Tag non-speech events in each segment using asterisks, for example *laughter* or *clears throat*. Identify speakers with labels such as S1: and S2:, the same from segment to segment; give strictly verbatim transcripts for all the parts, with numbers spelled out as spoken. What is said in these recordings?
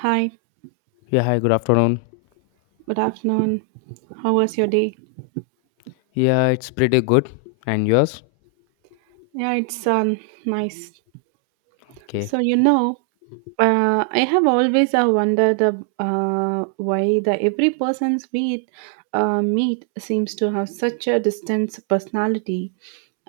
S1: Hi,
S2: Yeah, hi, good afternoon.
S1: good afternoon. How was your day?
S2: Yeah, it's pretty good. And yours?
S1: Yeah, it's um nice.
S2: Okay.
S1: So you know, Uh, I have always uh, wondered uh, uh, why the every person's we uh, meet seems to have such a distinct personality.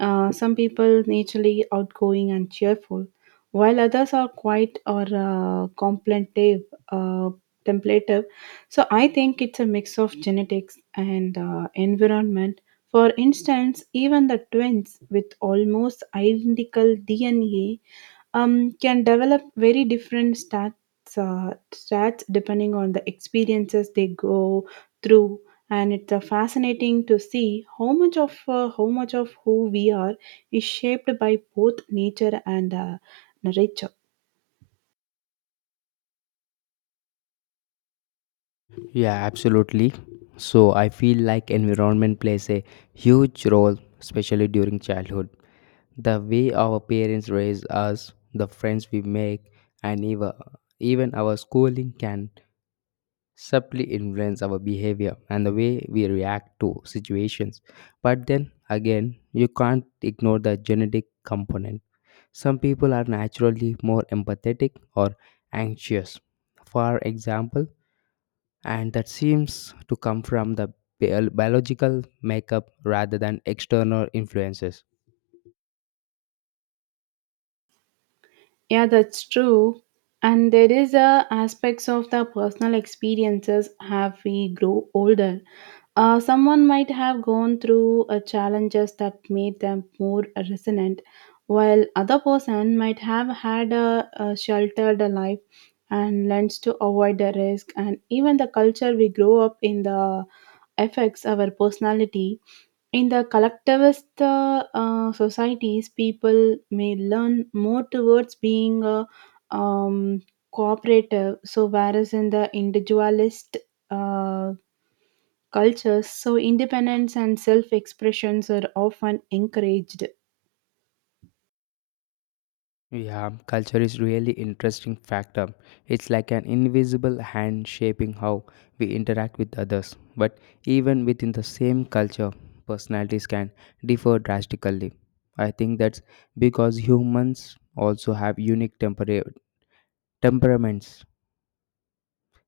S1: Uh, some people naturally outgoing and cheerful, while others are quiet or uh, contemplative. Uh, templative. So I think it's a mix of genetics and uh, environment. For instance, even the twins with almost identical D N A um, can develop very different stats, uh, stats depending on the experiences they go through. And it's uh, fascinating to see how much of uh, how much of who we are is shaped by both nature and uh, nurture.
S2: Yeah, absolutely. So I feel like environment plays a huge role, especially during childhood. The way our parents raise us, the friends we make, and even even our schooling can subtly influence our behavior and the way we react to situations. But then again, you can't ignore the genetic component. Some people are naturally more empathetic or anxious, for example, and that seems to come from the bio- biological makeup rather than external influences.
S1: Yeah, that's true. And there is uh, aspects of the personal experiences have we grow older. Uh, someone might have gone through uh, challenges that made them more resonant, while other person might have had a, a sheltered life and learns to avoid the risk. And even the culture we grow up in the affects our personality. In the collectivist uh, uh, societies, people may learn more towards being a um, cooperative. So, whereas in the individualist uh, cultures, so independence and self expressions are often encouraged.
S2: Yeah, culture is really interesting factor. It's like an invisible hand shaping how we interact with others. But even within the same culture, personalities can differ drastically. I think that's because humans also have unique temper- temperaments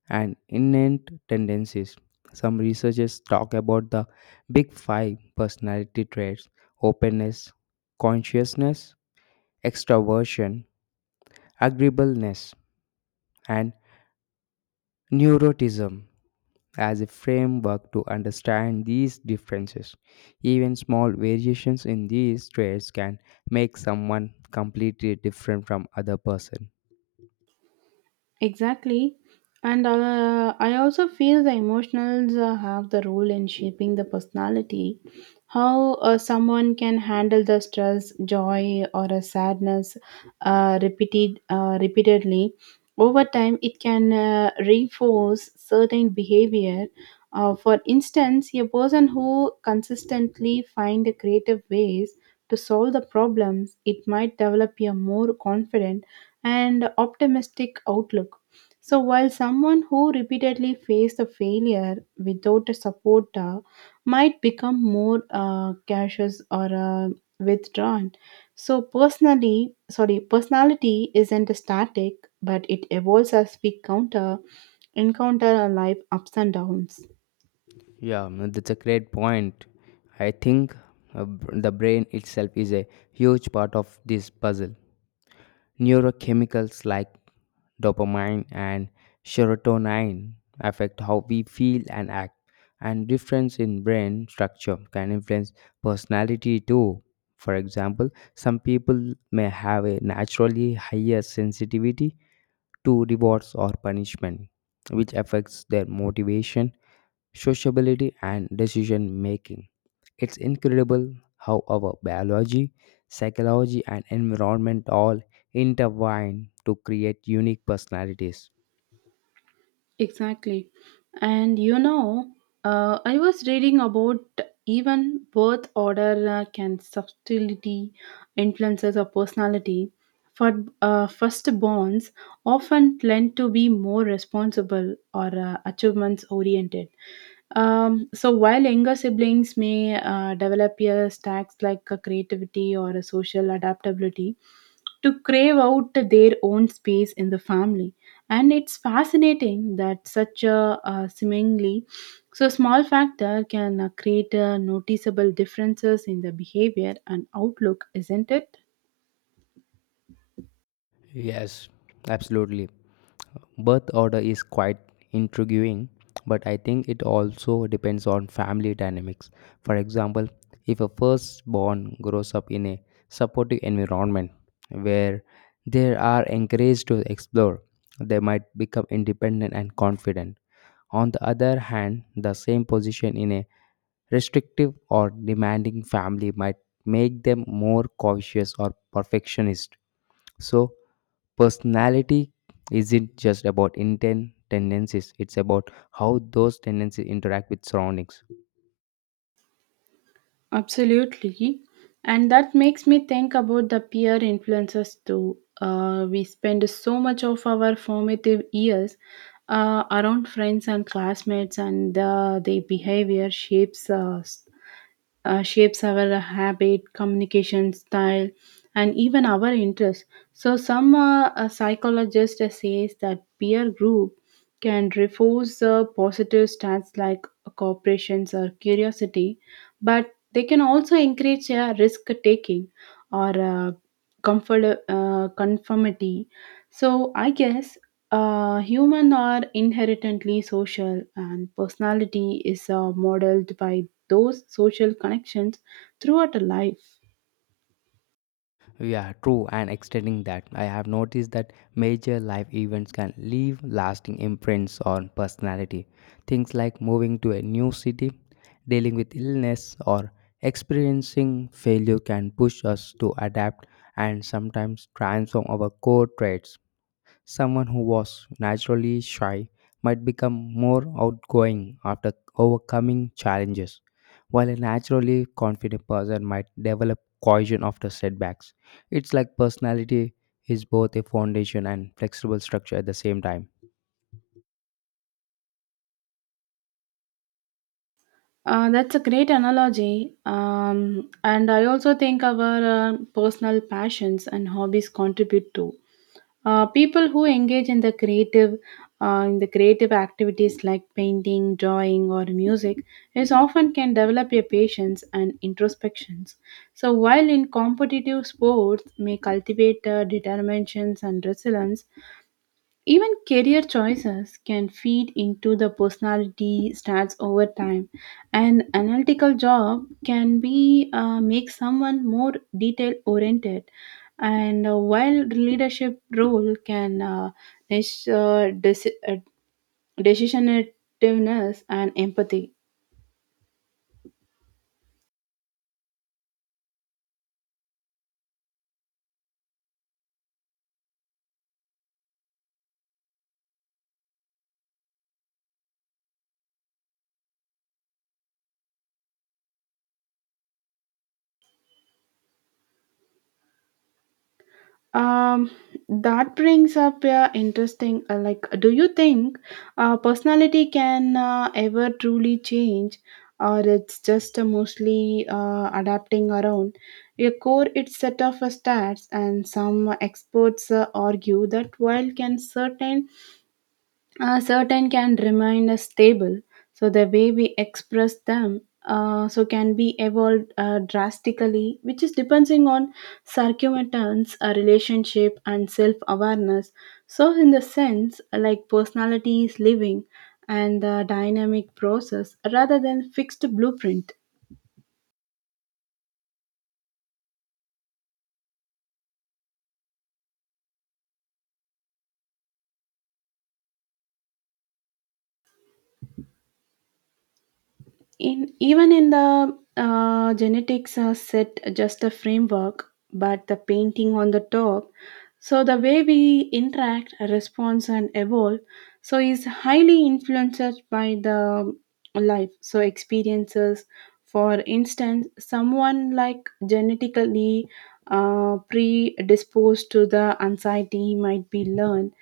S2: and innate tendencies. Some researchers talk about the big five personality traits: openness, consciousness, extroversion, agreeableness, and Neurotism as a framework to understand these differences. Even small variations in these traits can make someone completely different from other person.
S1: Exactly. And uh, I also feel the emotionals uh, have the role in shaping the personality. How uh, someone can handle the stress, joy, or a sadness uh, repeated uh, repeatedly over time, it can uh, reinforce certain behavior. Uh, for instance, a person who consistently find creative ways to solve the problems, it might develop a more confident and optimistic outlook. So, while someone who repeatedly faced a failure without a support uh, might become more uh, cautious or uh, withdrawn. So, personally, sorry, personality isn't static, but it evolves as we counter encounter our life ups and downs.
S2: Yeah, mm, that's a great point. I think uh, b- the brain itself is a huge part of this puzzle. Neurochemicals like dopamine and serotonin affect how we feel and act, and difference in brain structure can influence personality too. For example, some people may have a naturally higher sensitivity to rewards or punishment, which affects their motivation, sociability, and decision making. It's incredible how our biology, psychology, and environment all intertwine to create unique personalities.
S1: Exactly. And you know, uh, I was reading about even birth order uh, can subtlety influences of personality. For uh, firstborns often tend to be more responsible or uh, achievements oriented. Um, so while younger siblings may uh, develop a stacks like a creativity or a social adaptability to crave out their own space in the family, and it's fascinating that such a, uh seemingly so small factor can uh, create uh, noticeable differences in the behavior and outlook, isn't it?
S2: Yes, absolutely. Birth order is quite intriguing, but I think it also depends on family dynamics. For example, if a firstborn grows up in a supportive environment where they are encouraged to explore, they might become independent and confident. On the other hand, the same position in a restrictive or demanding family might make them more cautious or perfectionist. So, personality isn't just about intent tendencies, it's about how those tendencies interact with surroundings.
S1: Absolutely. And that makes me think about the peer influences too. Uh, we spend so much of our formative years uh, around friends and classmates, and uh, their behavior shapes us uh, shapes our habit, communication style, and even our interests. So, some uh, uh, psychologists says that peer group can reinforce uh, positive stats like cooperations or curiosity, but they can also encourage uh, risk taking or uh, comfort uh, conformity. So, I guess. Uh, human are inherently social and personality is uh, modeled by those social connections throughout life.
S2: Yeah, true, and extending that, I have noticed that major life events can leave lasting imprints on personality. Things like moving to a new city, dealing with illness, or experiencing failure can push us to adapt and sometimes transform our core traits. Someone who was naturally shy might become more outgoing after overcoming challenges, while a naturally confident person might develop cohesion after setbacks. It's like personality is both a foundation and flexible structure at the same time.
S1: Uh, that's a great analogy. Um, and I also think our uh, personal passions and hobbies contribute too. Uh, people who engage in the creative uh, in the creative activities like painting, drawing, or music is often can develop a patience and introspections. So while in competitive sports may cultivate uh, determinations and resilience. Even career choices can feed into the personality stats over time. An analytical job can be uh, make someone more detail oriented, and uh, while leadership role can uh, dis- uh, deci- uh, decisionativeness and empathy. Um, that brings up a interesting, uh, like, do you think uh, personality can uh, ever truly change, or it's just uh, mostly uh, adapting around your core? It's set of uh, stats, and some experts uh, argue that while can certain uh, certain can remain as stable, so the way we express them uh, so can be evolved uh, drastically, which is depending on circumstance, a relationship and self awareness. So in the sense like personality is living and the dynamic process rather than fixed blueprint. In even in the uh, genetics uh, set just a framework but the painting on the top, so the way we interact response and evolve so is highly influenced by the life so experiences. For instance someone like genetically uh, predisposed to the anxiety might be learned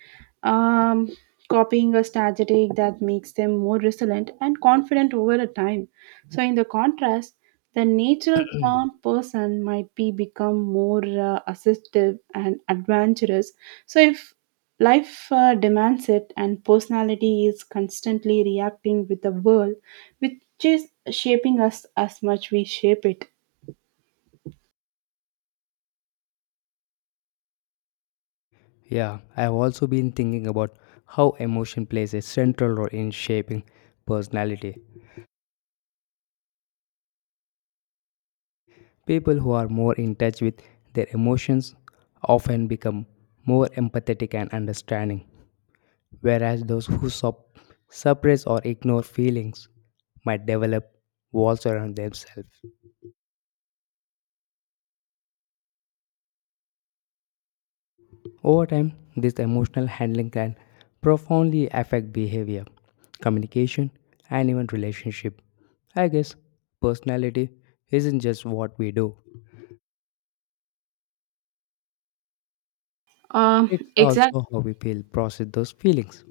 S1: um, copying a strategy that makes them more resilient and confident over a time. So, in the contrast, the natural calm
S2: *clears throat*
S1: person might be become more uh, assertive and adventurous. So, if life uh, demands it and personality is constantly reacting with the world, which is shaping us as much we shape it.
S2: Yeah, I've also been thinking about how emotion plays a central role in shaping personality. People who are more in touch with their emotions often become more empathetic and understanding, whereas those who sup- suppress or ignore feelings might develop walls around themselves. Over time, this emotional handling can profoundly affect behavior, communication, and even relationship. I guess personality isn't just what we do,
S1: Um,
S2: it's
S1: exactly.
S2: also how we feel, process those feelings.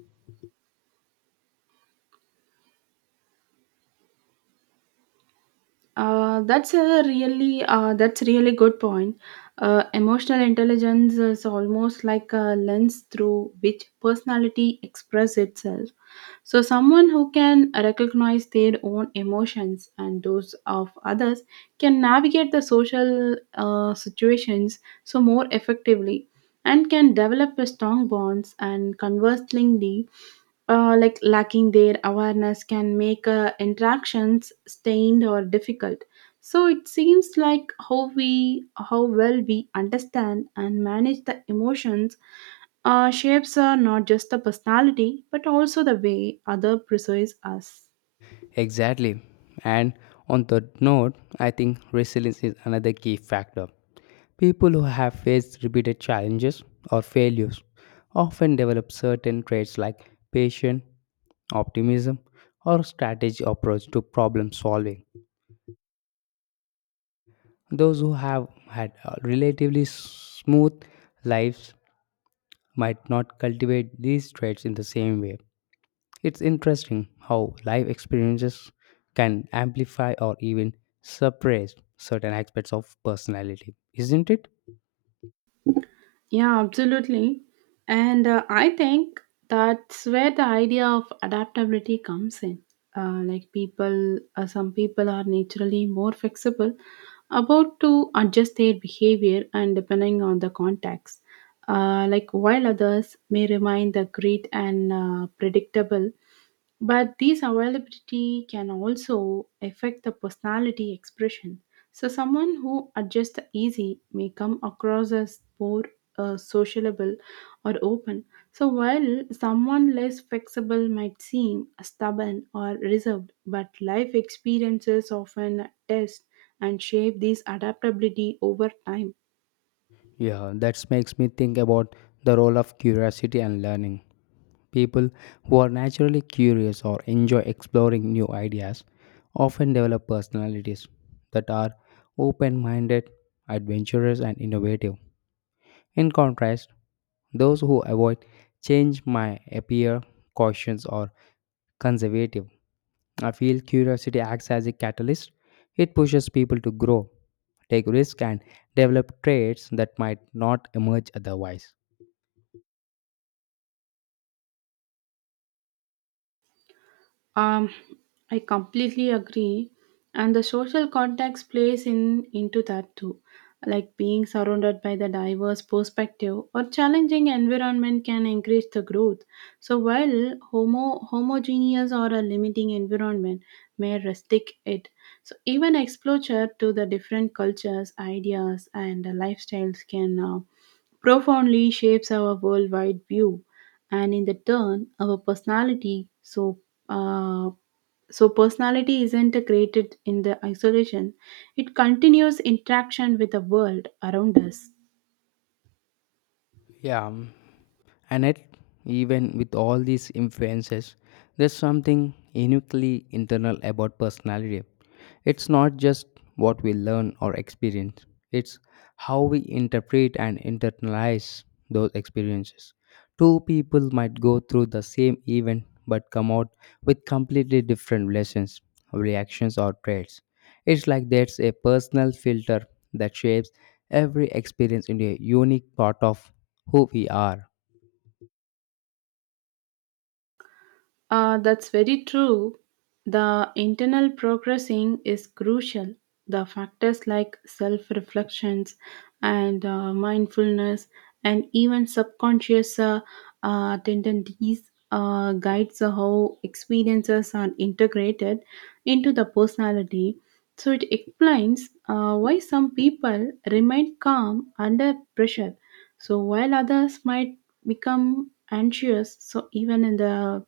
S1: Uh, that's a really uh, that's really good point. Uh, emotional intelligence is almost like a lens through which personality expresses itself. So, someone who can recognize their own emotions and those of others can navigate the social uh, situations so more effectively and can develop a strong bonds, and conversely uh, like lacking their awareness can make uh, interactions stained or difficult. So it seems like how we how well we understand and manage the emotions our shapes are not just the personality, but also the way other perceives us.
S2: Exactly. And on that note, I think resilience is another key factor. People who have faced repeated challenges or failures often develop certain traits like patience, optimism, or strategy approach to problem solving. Those who have had uh, relatively smooth lives might not cultivate these traits in the same way. It's interesting how life experiences can amplify or even suppress certain aspects of personality, isn't it?
S1: Yeah, absolutely. And uh, I think that's where the idea of adaptability comes in. Uh, like people, uh, some people are naturally more flexible about to adjust their behavior and depending on the context. Uh, like while others may remain the great and uh, predictable. But this availability can also affect the personality expression. So someone who adjusts easy may come across as poor, uh, sociable, or open. So while someone less flexible might seem stubborn or reserved, but life experiences often test and shape this adaptability over time.
S2: Yeah, that makes me think about the role of curiosity and learning. People who are naturally curious or enjoy exploring new ideas often develop personalities that are open minded, adventurous, and innovative. In contrast, those who avoid change might appear cautious or conservative. I feel curiosity acts as a catalyst. It pushes people to grow, take risks, and develop traits that might not emerge otherwise.
S1: Um, I completely agree, and the social context plays in into that too. Like being surrounded by the diverse perspective or challenging environment can encourage the growth. So while homo homogeneous or a limiting environment may restrict it, so even exposure to the different cultures, ideas, and lifestyles can uh, profoundly shapes our worldwide view and in the turn our personality. So uh, so personality isn't created in the isolation, it continues interaction with the world around us.
S2: Yeah. And yet, even with all these influences, there's something uniquely internal about personality. It's not just what we learn or experience, it's how we interpret and internalize those experiences. Two people might go through the same event but come out with completely different lessons, reactions, or traits. It's like there's a personal filter that shapes every experience into a unique part of who we are.
S1: Uh, that's very true. The internal progressing is crucial. The factors like self reflections and uh, mindfulness and even subconscious uh, uh, tendencies uh, guides how experiences are integrated into the personality. So it explains uh, why some people remain calm under pressure. So while others might become anxious, so even in the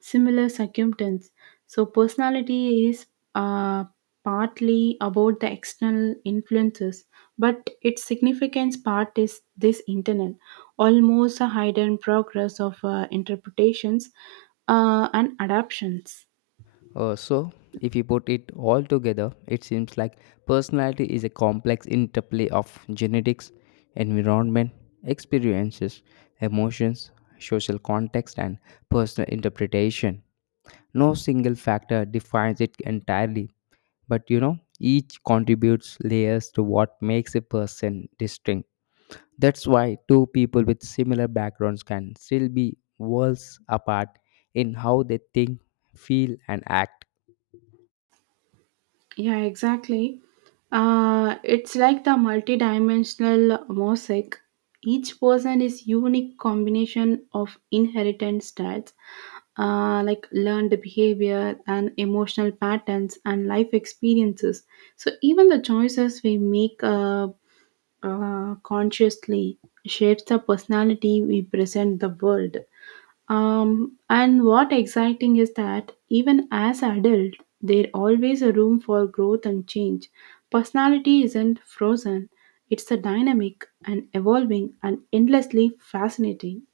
S1: similar circumstance. So, personality is uh, partly about the external influences, but its significance part is this internal, almost a hidden progress of uh, interpretations uh, and adaptations.
S2: Uh, so, if you put it all together, it seems like personality is a complex interplay of genetics, environment, experiences, emotions, social context, and personal interpretation. No single factor defines it entirely, but you know, each contributes layers to what makes a person distinct. That's why two people with similar backgrounds can still be worlds apart in how they think, feel, and act.
S1: Yeah, exactly. Uh, it's like the multidimensional mosaic. Each person is unique combination of inheritance styles, uh, like learned behavior and emotional patterns and life experiences. So even the choices we make uh, uh, consciously shapes the personality we present the world. Um, and what exciting is that even as adult, there always a room for growth and change. Personality isn't frozen; it's a dynamic and evolving and endlessly fascinating.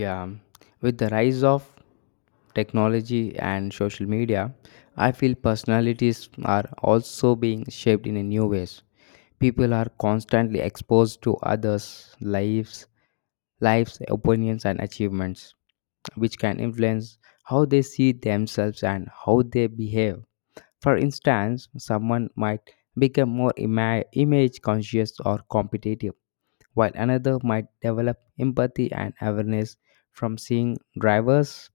S2: Yeah, with the rise of technology and social media, I feel personalities are also being shaped in a new ways. People are constantly exposed to others' lives, lives, opinions, and achievements, which can influence how they see themselves and how they behave. For instance, someone might become more ima- image conscious or competitive, while another might develop empathy and awareness from seeing drivers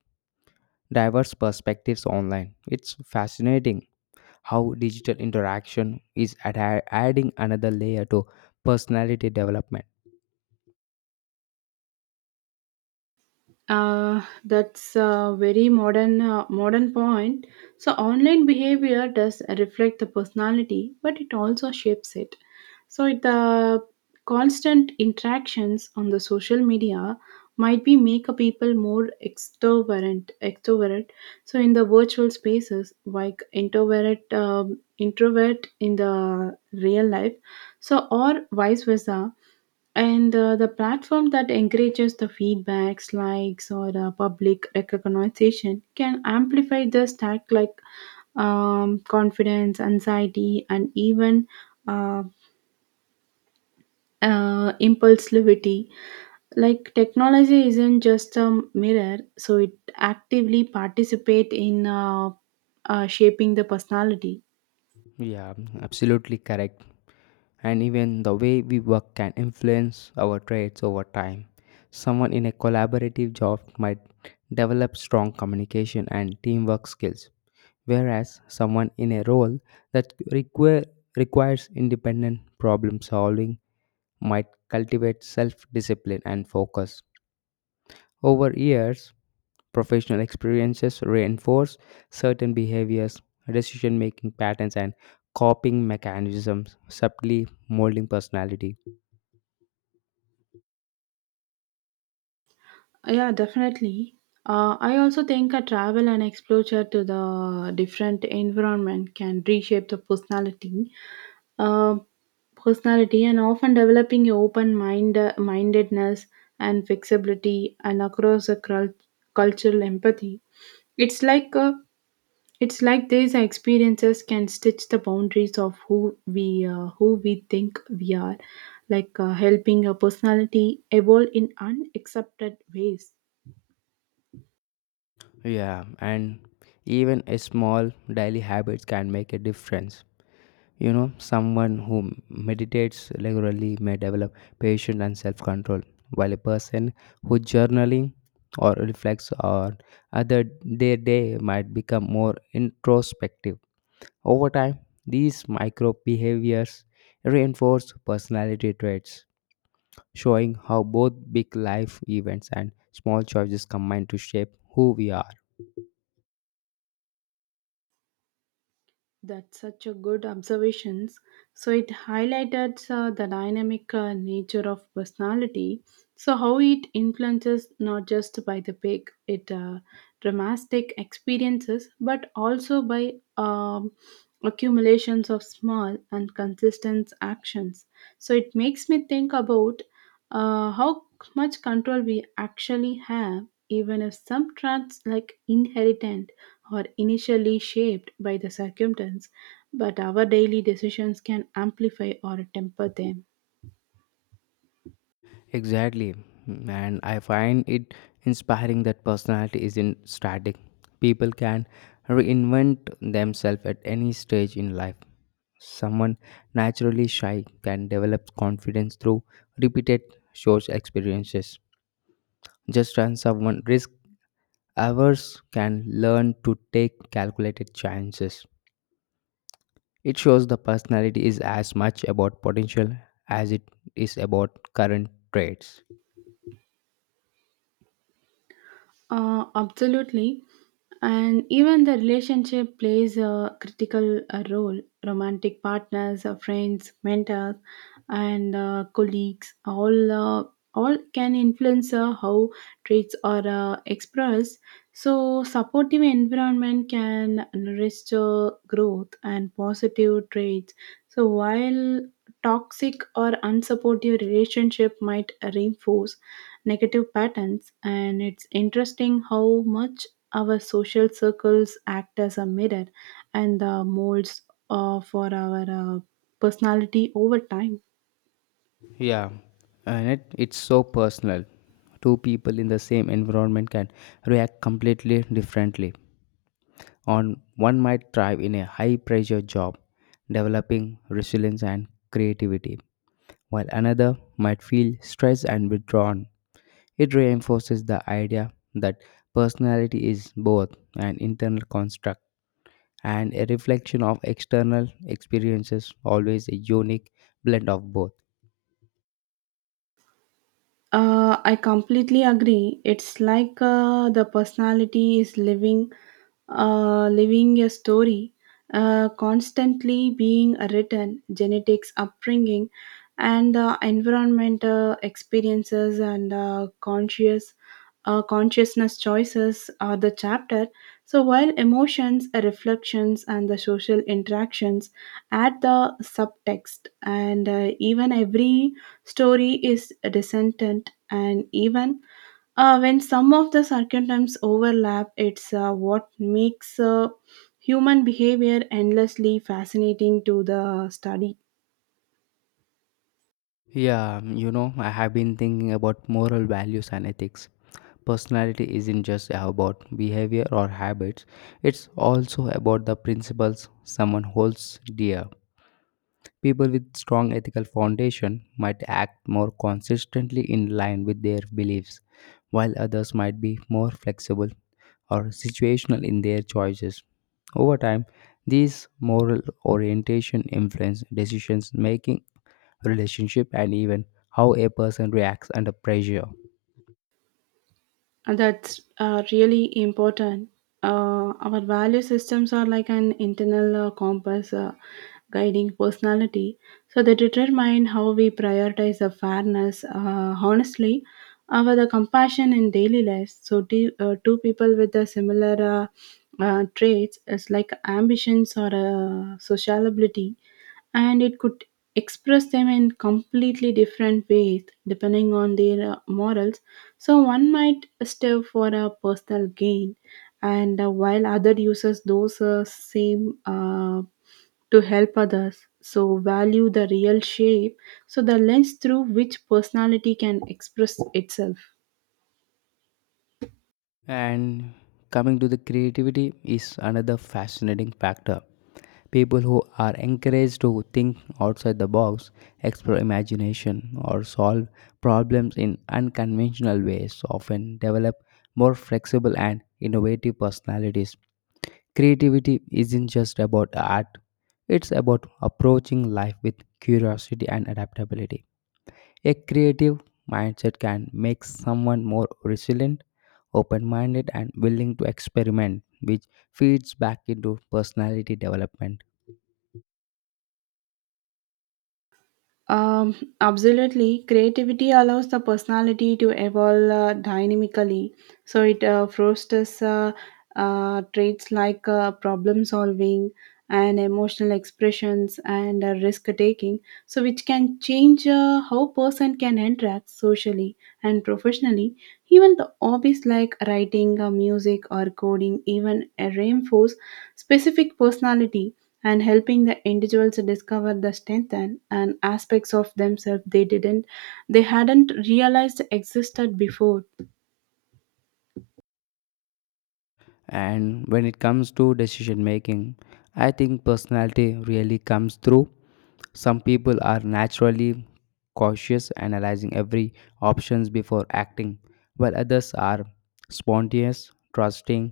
S2: diverse perspectives online. It's fascinating how digital interaction is addi- adding another layer to personality development.
S1: Uh, that's a very modern uh, modern point. So online behavior does reflect the personality, but it also shapes it. So it, the constant interactions on the social media might be make a people more extrovert extrovert so in the virtual spaces like introvert um, introvert in the real life so or vice versa, and uh, the platform that encourages the feedbacks, likes, or uh, public recognition can amplify the stack like um, confidence, anxiety, and even uh, uh, impulsivity. Like technology isn't just a mirror, so it actively participate in uh, uh, shaping the personality.
S2: Yeah, absolutely correct. And even the way we work can influence our traits over time. Someone in a collaborative job might develop strong communication and teamwork skills, whereas someone in a role that require, requires independent problem solving might cultivate self discipline and focus. Over years, professional experiences reinforce certain behaviors, decision making patterns, and coping mechanisms, subtly molding personality.
S1: Yeah, definitely. Uh, I also think a travel and exposure to the different environment can reshape the personality, uh, personality, and often developing a open mind mindedness and flexibility and across a cul- cultural empathy. It's like uh it's like these experiences can stitch the boundaries of who we uh, who we think we are, like uh, helping a personality evolve in unaccepted ways.
S2: Yeah, and even a small daily habits can make a difference. You know, someone who meditates regularly may develop patience and self-control, while a person who journaling or reflects on other their day might become more introspective. Over time, these micro behaviors reinforce personality traits, showing how both big life events and small choices combine to shape who we are.
S1: That's such a good observations. So it highlighted uh, the dynamic uh, nature of personality. So how it influences not just by the big, it uh, dramatic experiences, but also by um, accumulations of small and consistent actions. So it makes me think about uh, how much control we actually have, even if some traits like inheritant or initially shaped by the circumstance, but our daily decisions can amplify or temper them.
S2: Exactly. Mm, and I find it inspiring that personality isn't static. People can reinvent themselves at any stage in life. Someone naturally shy can develop confidence through repeated social experiences. Just as someone risk averse can learn to take calculated chances. It shows the personality is as much about potential as it is about current traits.
S1: Uh, absolutely. And even the relationship plays a critical uh, role. Romantic partners, uh, friends, mentors, and uh, colleagues all uh, all can influence uh, how traits are uh, expressed. So, supportive environment can nurture growth and positive traits. So, while toxic or unsupportive relationship might reinforce negative patterns, and it's interesting how much our social circles act as a mirror and the molds uh, for our uh, personality over time.
S2: Yeah, and it, it's so personal. Two people in the same environment can react completely differently. On one might thrive in a high pressure job, developing resilience and creativity, while another might feel stressed and withdrawn. It reinforces the idea that personality is both an internal construct and a reflection of external experiences, always a unique blend of both.
S1: Uh, I completely agree. It's like uh, the personality is living, uh, living a story, uh, constantly being written. Genetics, upbringing, and uh, environment uh, experiences and uh, conscious uh, consciousness choices are the chapter. So, while emotions, reflections, and the social interactions add the subtext, and uh, even every story is descendant, and even uh, when some of the circumstances overlap, it's uh, what makes uh, human behavior endlessly fascinating to the study.
S2: Yeah, you know, I have been thinking about moral values and ethics. Personality isn't just about behavior or habits, it's also about the principles someone holds dear. People with strong ethical foundation might act more consistently in line with their beliefs, while others might be more flexible or situational in their choices. Over time, these moral orientation influence decisions making, relationship, and even how a person reacts under pressure.
S1: And that's uh, really important. Uh, our value systems are like an internal uh, compass uh, guiding personality, so they determine how we prioritize the fairness, uh, honestly, our the compassion in daily life. So two, uh, two people with the similar uh, uh, traits is like ambitions or uh, sociability, and it could express them in completely different ways depending on their uh, morals. So one might stay for a personal gain, and uh, while other uses those uh, same uh, to help others. So value the real shape, so the lens through which personality can express itself.
S2: And coming to the creativity is another fascinating factor. People who are encouraged to think outside the box, explore imagination, or solve problems in unconventional ways often develop more flexible and innovative personalities. Creativity isn't just about art, it's about approaching life with curiosity and adaptability. A creative mindset can make someone more resilient, open minded, and willing to experiment, which feeds back into personality development.
S1: Um, absolutely. Creativity allows the personality to evolve uh, dynamically. So it uh, fosters uh, uh, traits like uh, problem solving and emotional expressions and uh, risk taking. So which can change uh, how person can interact socially and professionally. Even the hobbies like writing, uh, music, or coding even uh, reinforce specific personality and helping the individuals discover the strength and, and aspects of themselves they didn't they hadn't realized existed before.
S2: And when it comes to decision making, I think personality really comes through. Some people are naturally cautious, analyzing every options before acting, while others are spontaneous, trusting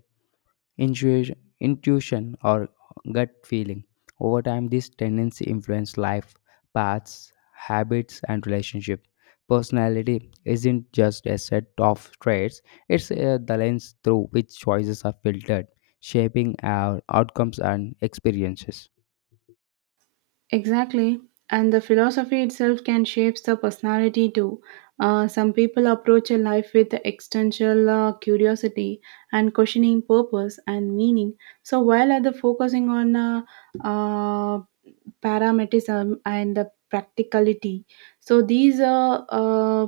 S2: intuition, intuition or gut feeling. Over time, this tendency influence life paths, habits, and relationship. Personality isn't just a set of traits; it's uh, the lens through which choices are filtered, shaping our outcomes and experiences.
S1: Exactly, and the philosophy itself can shape the personality too. Uh, some people approach a life with existential uh, curiosity and questioning purpose and meaning, so while other focusing on uh, uh, parametism and the practicality. So these uh, uh,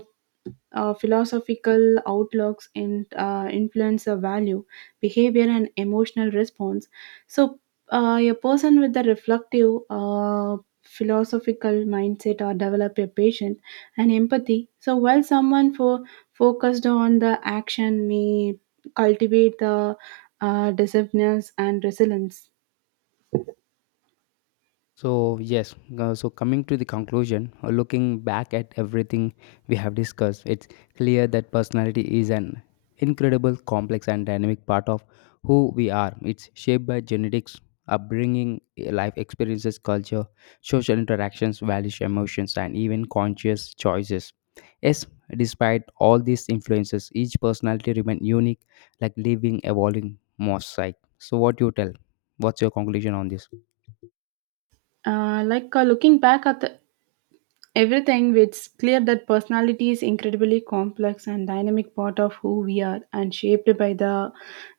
S1: uh, philosophical outlooks and uh, influence the value, behavior, and emotional response. So, uh, a person with a reflective, uh, philosophical mindset or develop a patient and empathy. So, while someone for focused on the action may cultivate the uh, decisiveness and resilience.
S2: So, yes, uh, so coming to the conclusion, uh, looking back at everything we have discussed, it's clear that personality is an incredible, complex, and dynamic part of who we are. It's shaped by genetics, upbringing, eh, life experiences, culture, social interactions, values, emotions, and even conscious choices. Yes, despite all these influences, each personality remains unique, like living, evolving mosaic. So, what do you tell? What's your conclusion on this?
S1: Uh, like uh, looking back at the everything which clear that personality is incredibly complex and dynamic part of who we are, and shaped by the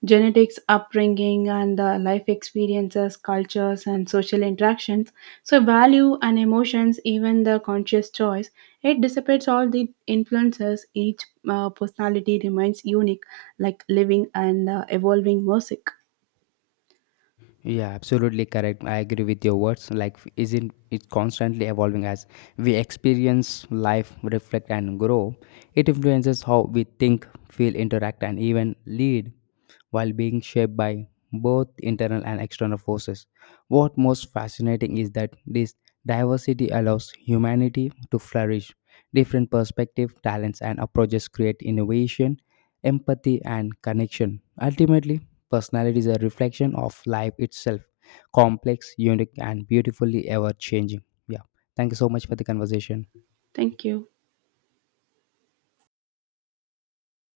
S1: genetics upbringing and the life experiences cultures and social interactions, so value and emotions even the conscious choice. It dissipates all the influences, each uh, personality remains unique, like living and uh, evolving music.
S2: Yeah, absolutely correct. I agree with your words. Like, isn't it constantly evolving as we experience life, reflect, and grow? It influences how we think, feel, interact, and even lead while being shaped by both internal and external forces. What most fascinating is that this diversity allows humanity to flourish. Different perspectives, talents, and approaches create innovation, empathy, and connection. Ultimately, personality is a reflection of life itself, complex, unique, and beautifully ever changing. Yeah. Thank you so much for the conversation.
S1: Thank you.